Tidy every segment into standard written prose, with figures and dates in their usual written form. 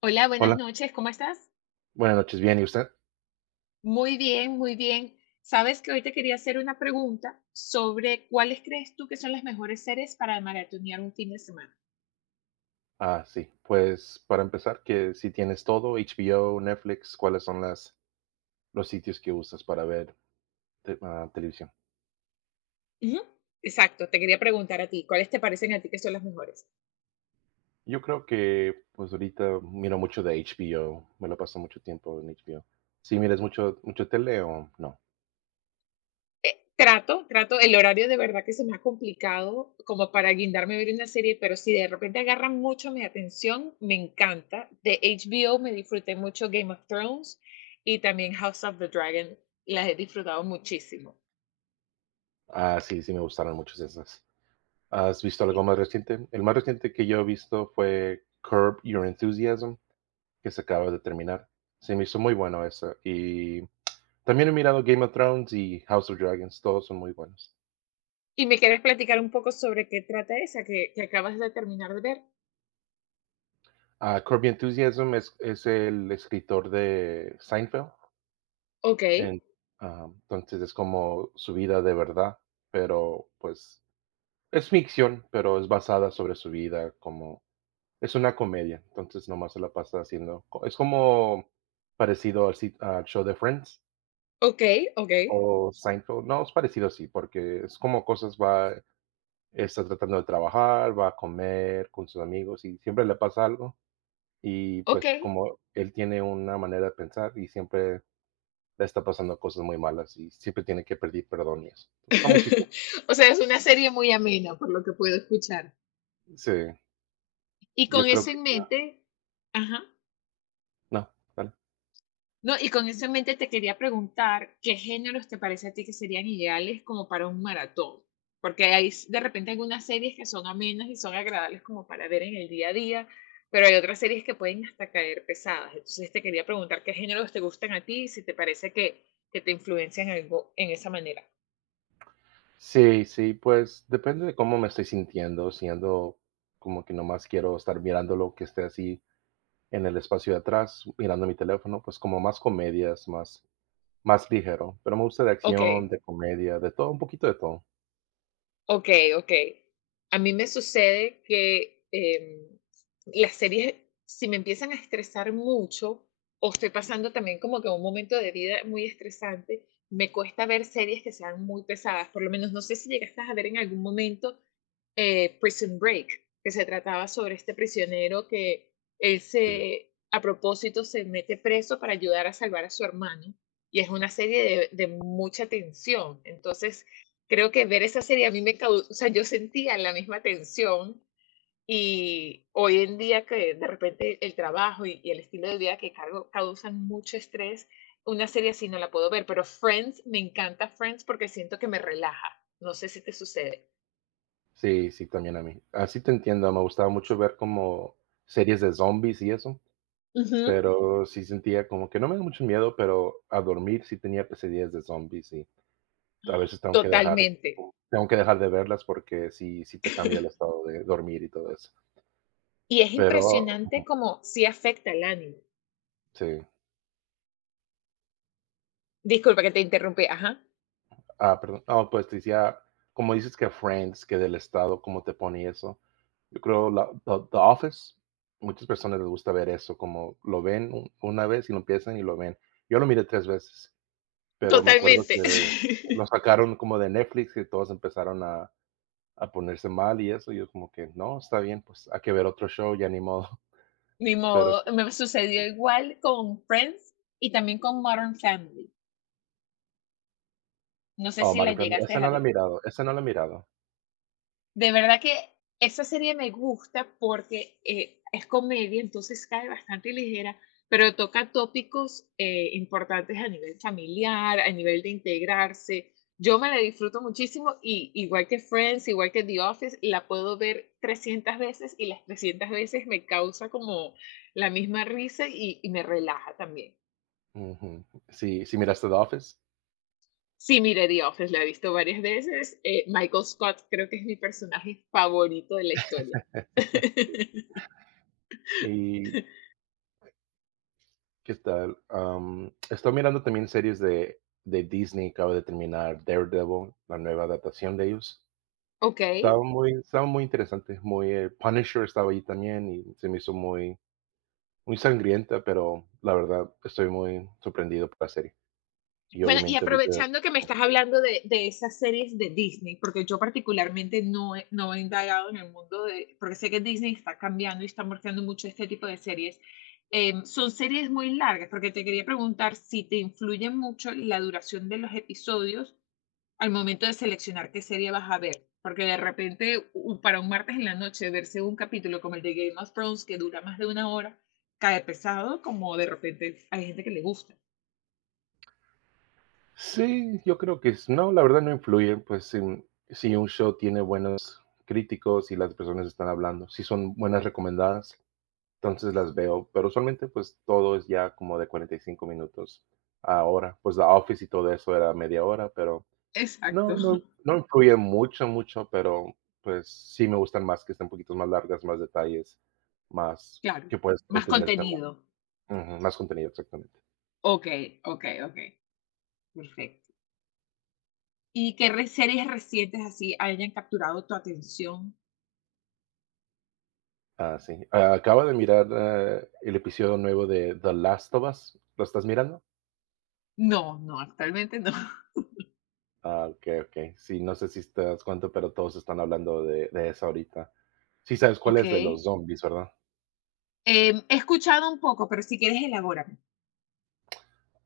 Hola, buenas Hola, noches, ¿cómo estás? buenas noches. Bien, ¿y usted? Muy bien, muy bien. Sabes que hoy te quería hacer una pregunta sobre cuáles crees tú que son las mejores series para maratonear un fin de semana. Sí. Pues para empezar, que si tienes todo, HBO, Netflix, ¿cuáles son las los sitios que usas para ver televisión? Ujú. Exacto, te quería preguntar a ti, ¿cuáles te parecen a ti que son las mejores? Yo creo que, pues ahorita miro mucho de HBO, me lo paso mucho tiempo en HBO. ¿Sí miras mucho tele o no? Trato, el horario de verdad que se me ha complicado como para guindarme a ver una serie, pero si de repente agarran mucho mi atención, me encanta. De HBO me disfruté mucho Game of Thrones y también House of the Dragon, las he disfrutado muchísimo. Ah, sí, sí me gustaron muchas de esas. ¿Has visto algo más reciente? El más reciente que yo he visto fue Curb Your Enthusiasm, que se acaba de terminar. Se me hizo muy bueno eso y también he mirado Game of Thrones y House of Dragons, todos son muy buenos. Y me quieres platicar un poco sobre qué trata esa que acabas de terminar de ver. Ah, Corby Enthusiasm es el escritor de Seinfeld. Ok, en- entonces es como su vida de verdad, pero pues es ficción, pero es basada sobre su vida, como es una comedia, entonces nomás se la pasa haciendo, es como parecido al al show de Friends ok, ok, o Seinfeld. No, es parecido, sí, porque es como cosas va está tratando de trabajar, va a comer con sus amigos y siempre le pasa algo. Y ok. pues como él tiene una manera de pensar y siempre le está pasando cosas muy malas y siempre tiene que pedir perdón y eso. Está muy chistoso. O sea, es una serie muy amena, por lo que puedo escuchar. Sí, Y con yo eso creo que en ya. mente, ajá. No, dale. No, y con eso en mente te quería preguntar, ¿qué géneros te parece a ti que serían ideales como para un maratón? Porque de repente algunas series que son amenas y son agradables como para ver en el día a día, pero hay otras series que pueden hasta caer pesadas. Entonces te quería preguntar qué géneros te gustan a ti y si te parece que te influencian algo en esa manera. Sí, sí, pues depende de cómo me estoy sintiendo, siendo como que nomás quiero estar mirando lo que esté así en el espacio de atrás, mirando mi teléfono, pues como más comedias, más ligero, pero me gusta de Ok. acción, de comedia, de todo, un poquito de todo. Okey, okey. A mí me sucede que, las series, si me empiezan a estresar mucho, o estoy pasando también como que un momento de vida muy estresante, me cuesta ver series que sean muy pesadas. Por lo menos, no sé si llegaste a ver en algún momento Prison Break, que se trataba sobre este prisionero que Sí, a propósito se mete preso para ayudar a salvar a su hermano. Y es una serie de mucha tensión. Entonces, creo que ver esa serie a mí me causa, o sea, yo sentía la misma tensión y hoy en día que de repente el trabajo y el estilo de vida que cargo causan mucho estrés, una serie así no la puedo ver, pero Friends, me encanta Friends porque siento que me relaja. No sé si te sucede. sí, sí, también a mí. Así te entiendo, me gustaba mucho ver como series de zombies y eso, Ujú. pero sí sentía como que no me da mucho miedo, pero a dormir sí tenía pesadillas de zombies y a veces Totalmente. tengo que dejar de verlas porque sí te cambia el estado de dormir y todo eso. Y es Pero impresionante como sí afecta el ánimo. sí. Disculpa que te interrumpí, ajá. Ah, perdón. Ah, pues, te decía, como dices que Friends, que del estado, cómo te pone eso, yo creo la The Office, muchas personas les gusta ver eso, como lo ven u una vez y lo empiezan y lo ven. Yo lo miré 3 veces, pero me acuerdo Totalmente. que lo sacaron como de Netflix y todos empezaron a ponerse mal y eso, y yo como que: "No, está bien, pues hay que ver otro show, ya ni modo". Ni Pero modo, sí. me sucedió igual con Friends y también con Modern Family. No sé Oh, si la Modern Family, llegaste esa a no la ver. he mirado, esa no la he mirado. De verdad que esa serie me gusta porque, es comedia, entonces cae bastante ligera, pero toca tópicos, importantes a nivel familiar, a nivel de integrarse. Yo me la disfruto muchísimo y igual que Friends, igual que The Office, la puedo ver 300 veces y las 300 veces me causa como la misma risa y me relaja también. Ujú. Sí, ¿sí miraste The Office? Sí, mire The Office, la he visto varias veces, Michael Scott creo que es mi personaje favorito de la historia. ¿Y qué tal? Am, he mirando también series de Disney, acabo de terminar Daredevil, la nueva adaptación de ellos. Ok. Estaba muy interesante, muy Punisher estaba ahí también y se me hizo muy sangrienta, pero la verdad estoy muy sorprendido por la serie. Y Bueno, y obviamente ahorita aprovechando que me estás hablando de esas series de Disney, porque yo particularmente no he indagado en el mundo de, porque sé que Disney está cambiando y está morfeando mucho este tipo de series. Son series muy largas, porque te quería preguntar si te influye mucho la duración de los episodios al momento de seleccionar qué serie vas a ver, porque de repente para un martes en la noche verse un capítulo como el de Game of Thrones que dura más de una hora, cae pesado, como de repente hay gente que le gusta. sí, yo creo que no, la verdad no influye, pues si un show tiene buenos críticos y las personas están hablando, si son buenas recomendadas, entonces las veo, pero usualmente pues todo es ya como de 45 minutos. Ahora, pues The Office y todo eso era media hora, pero Exacto. No influye mucho, pero pues sí me gustan más que estén un poquito más largas, más detalles, más Claro, que puedes más entenderte más. contenido. Ujú, más contenido, exactamente. Ok, ok, ok, perfecto. ¿Y qué series recientes así hayan capturado tu atención? Ah, sí. Ah, acabo de mirar, el episodio nuevo de The Last of Us. ¿Lo estás mirando? No, no, actualmente no. Ah, okey, okey. Sí, no sé si te das cuenta, pero todos están hablando de eso ahorita. Sí sabes cuál Ok. es, de los zombies, ¿verdad? He escuchado un poco, pero si quieres elabórame.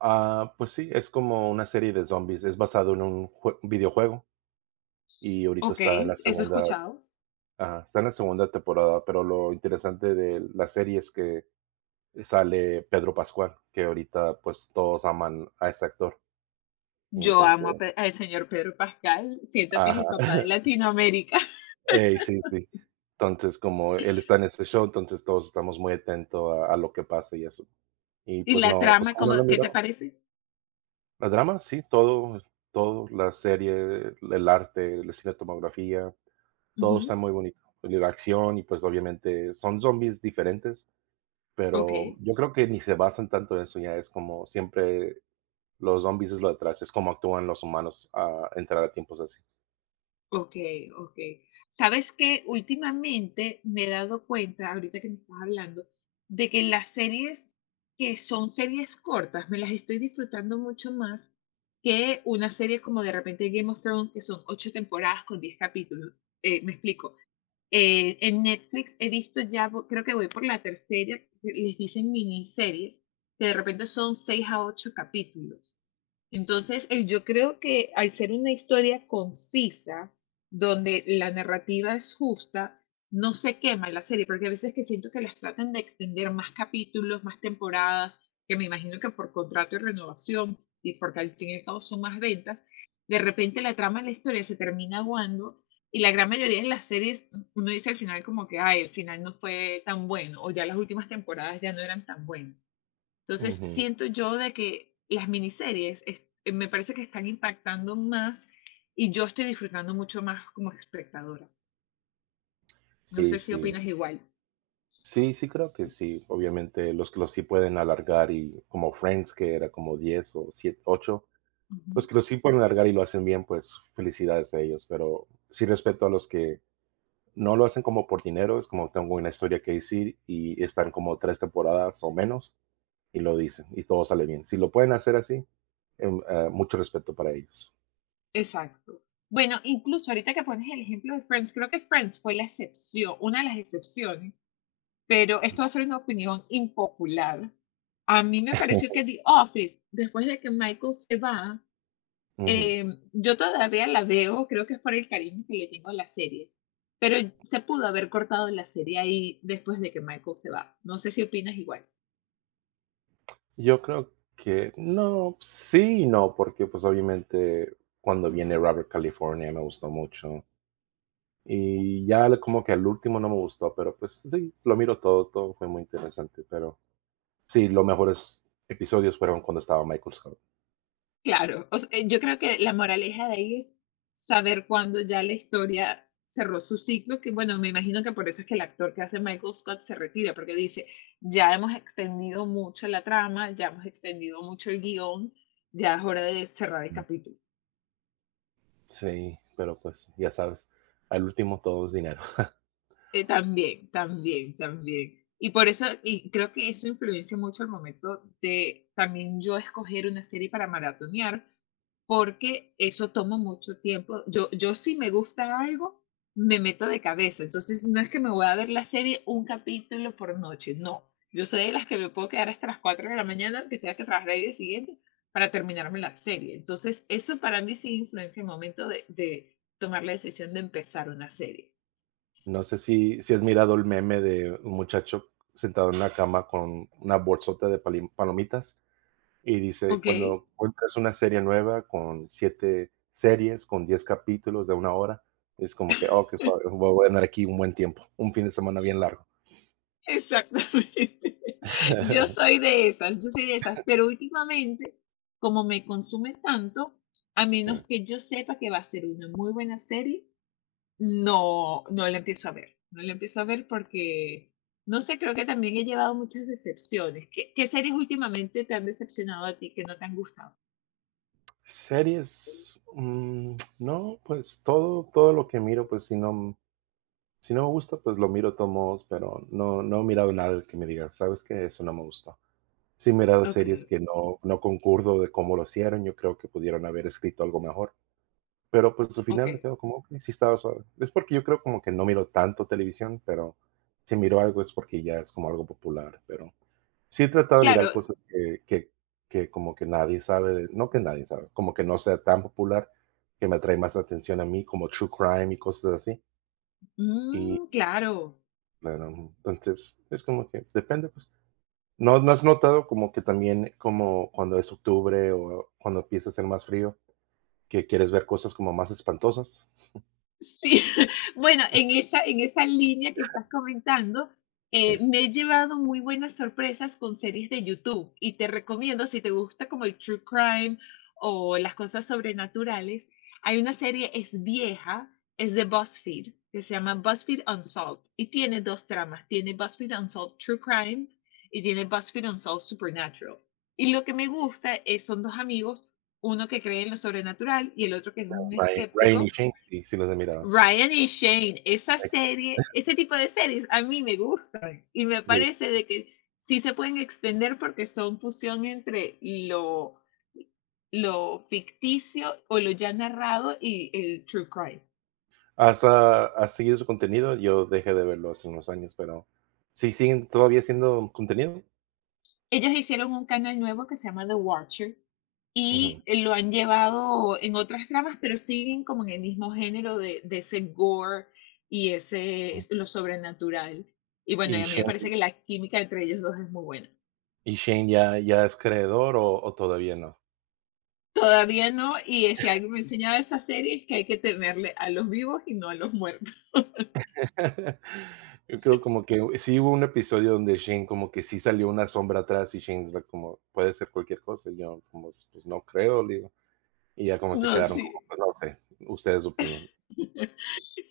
Ah, pues sí, es como una serie de zombies, es basado en un jue videojuego y ahorita Ok, está en la eso he segunda escuchado. ajá, está en la segunda temporada, pero lo interesante de la serie es que sale Pedro Pascual, que ahorita, pues, todos aman a ese actor, y Yo entonces amo a al señor Pedro Pascal, siento que es ajá, el papá de Latinoamérica. ey, sí, sí. Entonces, como él está en este show, entonces todos estamos muy atentos a lo que pasa y eso. Y, ¿Y pues, la no, pues, trama, como cómo, no lo han qué te mirado? parece? La drama, sí, todo, la serie, el arte, la cinematografía, todo Ujú. está muy bonito. La acción y pues obviamente son zombies diferentes, Ok. pero yo creo que ni se basan tanto en eso, ya es como siempre los zombies es lo detrás, es como actúan los humanos a entrar a tiempos así. Okey, okey. ¿Sabes que últimamente me he dado cuenta, ahorita que me estás hablando, de que las series que son series cortas, me las estoy disfrutando mucho más que una serie como de repente Game of Thrones, que son 8 temporadas con 10 capítulos? Me explico. En Netflix he visto ya, vo creo que voy por la tercera, que les dicen miniseries, que de repente son 6 a 8 capítulos. Entonces, yo creo que al ser una historia concisa, donde la narrativa es justa, no se quema la serie, porque a veces que siento que las tratan de extender más capítulos, más temporadas, que me imagino que por contrato y renovación, y porque al fin y al cabo son más ventas, de repente la trama de la historia se termina aguando y la gran mayoría de las series uno dice al final como que, ay, el final no fue tan bueno o ya las últimas temporadas ya no eran tan buenas. Entonces, Ujú. siento yo de que las miniseries me parece que están impactando más y yo estoy disfrutando mucho más como espectadora. No sé Sí, si sí. opinas igual. Sí, sí, creo que sí. Obviamente, los que los sí pueden alargar y como Friends, que era como 10 o 7, 8, los Ujú. que los sí pueden alargar y lo hacen bien, pues felicidades a ellos. Pero sí respeto a los que no lo hacen como por dinero, es como tengo una historia que decir y están como tres temporadas o menos y lo dicen y todo sale bien. Si lo pueden hacer así, mucho respeto para ellos. Exacto. Bueno, incluso ahorita que pones el ejemplo de Friends, creo que Friends fue la excepción, una de las excepciones, pero esto va a ser una opinión impopular. A mí me pareció que The Office, después de que Michael se va, Ujú. Eh, yo todavía la veo, creo que es por el cariño que le tengo a la serie, pero se pudo haber cortado la serie ahí después de que Michael se va. No sé si opinas igual. Yo creo que no, sí y no, porque pues obviamente cuando viene Robert California me gustó mucho y ya como que al último no me gustó, pero pues sí, lo miro todo, todo fue muy interesante, pero sí, los mejores episodios fueron cuando estaba Michael Scott. Claro, o sea, yo creo que la moraleja de ahí es saber cuándo ya la historia cerró su ciclo, que bueno, me imagino que por eso es que el actor que hace Michael Scott se retira, porque dice, ya hemos extendido mucho la trama, ya hemos extendido mucho el guión, ya es hora de cerrar el capítulo. Sí, pero pues ya sabes, al último todo es dinero. También, también, también. Y por eso, y creo que eso influencia mucho el momento de también yo escoger una serie para maratonear, porque eso toma mucho tiempo. Yo si me gusta algo, me meto de cabeza. Entonces, no es que me voy a ver la serie un capítulo por noche, no. Yo soy de las que me puedo quedar hasta las 4 de la mañana, aunque tenga que trabajar el día siguiente, para terminarme la serie. Entonces, eso para mí sí influencia el momento de tomar la decisión de empezar una serie. No sé si has mirado el meme de un muchacho sentado en una cama con una bolsota de palomitas y dice, ¿Ok? cuando encuentras una serie nueva con siete series, con diez capítulos de una hora, es como que, oh, que suave, voy a andar aquí un buen tiempo, un fin de semana bien largo. Exactamente. Yo soy de esas, yo soy de esas, pero últimamente, como me consume tanto, a menos Sí. que yo sepa que va a ser una muy buena serie, no, no la empiezo a ver. No la empiezo a ver porque, no sé, creo que también he llevado muchas decepciones. ¿Qué series últimamente te han decepcionado a ti que no te han gustado? Series, mm, no, pues todo lo que miro, pues si no si no me gusta, pues lo miro de todos modos, pero no he mirado nada que me diga: "¿Sabes qué? Eso no me gustó". Sí he mirado Ok, series que no concuerdo de cómo lo hicieron, yo creo que pudieron haber escrito algo mejor, pero, pues, al ok. final me quedo como: "Okey, sí estaba suave". Es porque yo creo como que no miro tanto televisión, pero si miro algo es porque ya es como algo popular, pero sí he tratado de Claro, mirar cosas que que como que nadie sabe de que nadie sabe, como que no sea tan popular, que me atrae más atención a mí, como true crime y cosas así. Y mm, claro. bueno, entonces, es como que depende, pues. No has notado como que también, como cuando es octubre o cuando empieza a ser más frío, que quieres ver cosas como más espantosas? Sí, bueno, en esa línea que estás comentando, Eh, me he llevado muy buenas sorpresas con series de YouTube y te recomiendo, si te gusta como el true crime o las cosas sobrenaturales, hay una serie, es vieja, es de BuzzFeed, que se llama BuzzFeed Unsolved y tiene dos tramas, tiene BuzzFeed Unsolved True Crime y tiene BuzzFeed Unsolved Supernatural. Y lo que me gusta es, son dos amigos, uno que cree en lo sobrenatural y el otro que es un Rainy escéptico. Things, y sí los he mirado. Ryan y Shane, esa Ex serie, ese tipo de series a mí me gustan y me Sí. parece de que sí se pueden extender porque son fusión entre lo ficticio o lo ya narrado y el true crime. ¿Has, ah, has seguido su contenido? Yo dejé de verlo hace unos años, pero ¿sí siguen todavía siendo contenido? Ellos hicieron un canal nuevo que se llama The Watcher Ujú. y lo han llevado en otras tramas, pero siguen como en el mismo género de ese gore y ese Mm. lo sobrenatural. Y bueno, y ¿Y a mí me parece que la química entre ellos dos es muy buena. Shane ya es creador o todavía no? Todavía no, y si alguien me enseñaba esa serie es que hay que temerle a los vivos y no a los muertos. Yo creo como que sí hubo un episodio donde Shane como que sí salió una sombra atrás y Shane va como: "Puede ser cualquier cosa", y yo como: "Pues no creo", le digo, y ya como se No, quedaron como: "Pues no sé, ustedes opinen".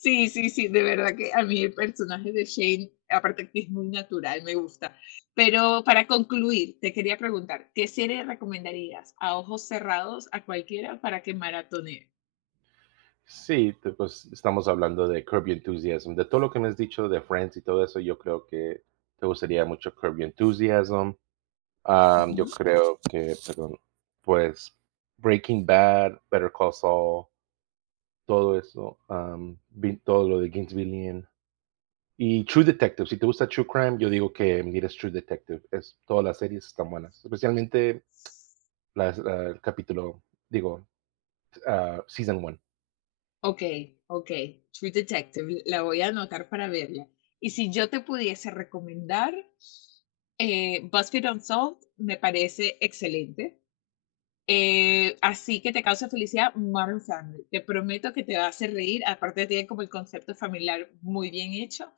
sí, de verdad que a mí el personaje de Shane, aparte que es muy natural, me gusta. Pero para concluir, te quería preguntar, ¿qué serie recomendarías a ojos cerrados a cualquiera para que maratone? Sí, pues estamos hablando de Curb Your Enthusiasm. De todo lo que me has dicho de Friends y todo eso, yo creo que te gustaría mucho Curb Your Enthusiasm. Am, yo Ujú. creo que, perdón, pues Breaking Bad, Better Call Saul, todo eso, am, todo lo de Gainesvillian. Y True Detective, si te gusta True Crime, yo digo que mires True Detective. Es, todas las series están buenas, especialmente el capítulo, digo, ah, Season 1. Ok, ok, True Detective, la voy a anotar para verla. Y si yo te pudiese recomendar, BuzzFeed Unsolved me parece excelente. Así que te causa felicidad, Modern Family. Te prometo que te va a hacer reír. Aparte, tiene como el concepto familiar muy bien hecho.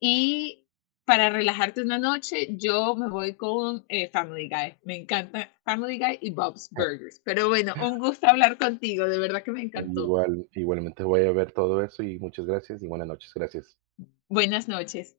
Y para relajarte una noche, yo me voy con Family Guy. Me encanta Family Guy y Bob's Burgers. Pero bueno, un gusto hablar contigo. De verdad que me encantó. Igual, igualmente voy a ver todo eso y muchas gracias y buenas noches. Gracias. Buenas noches.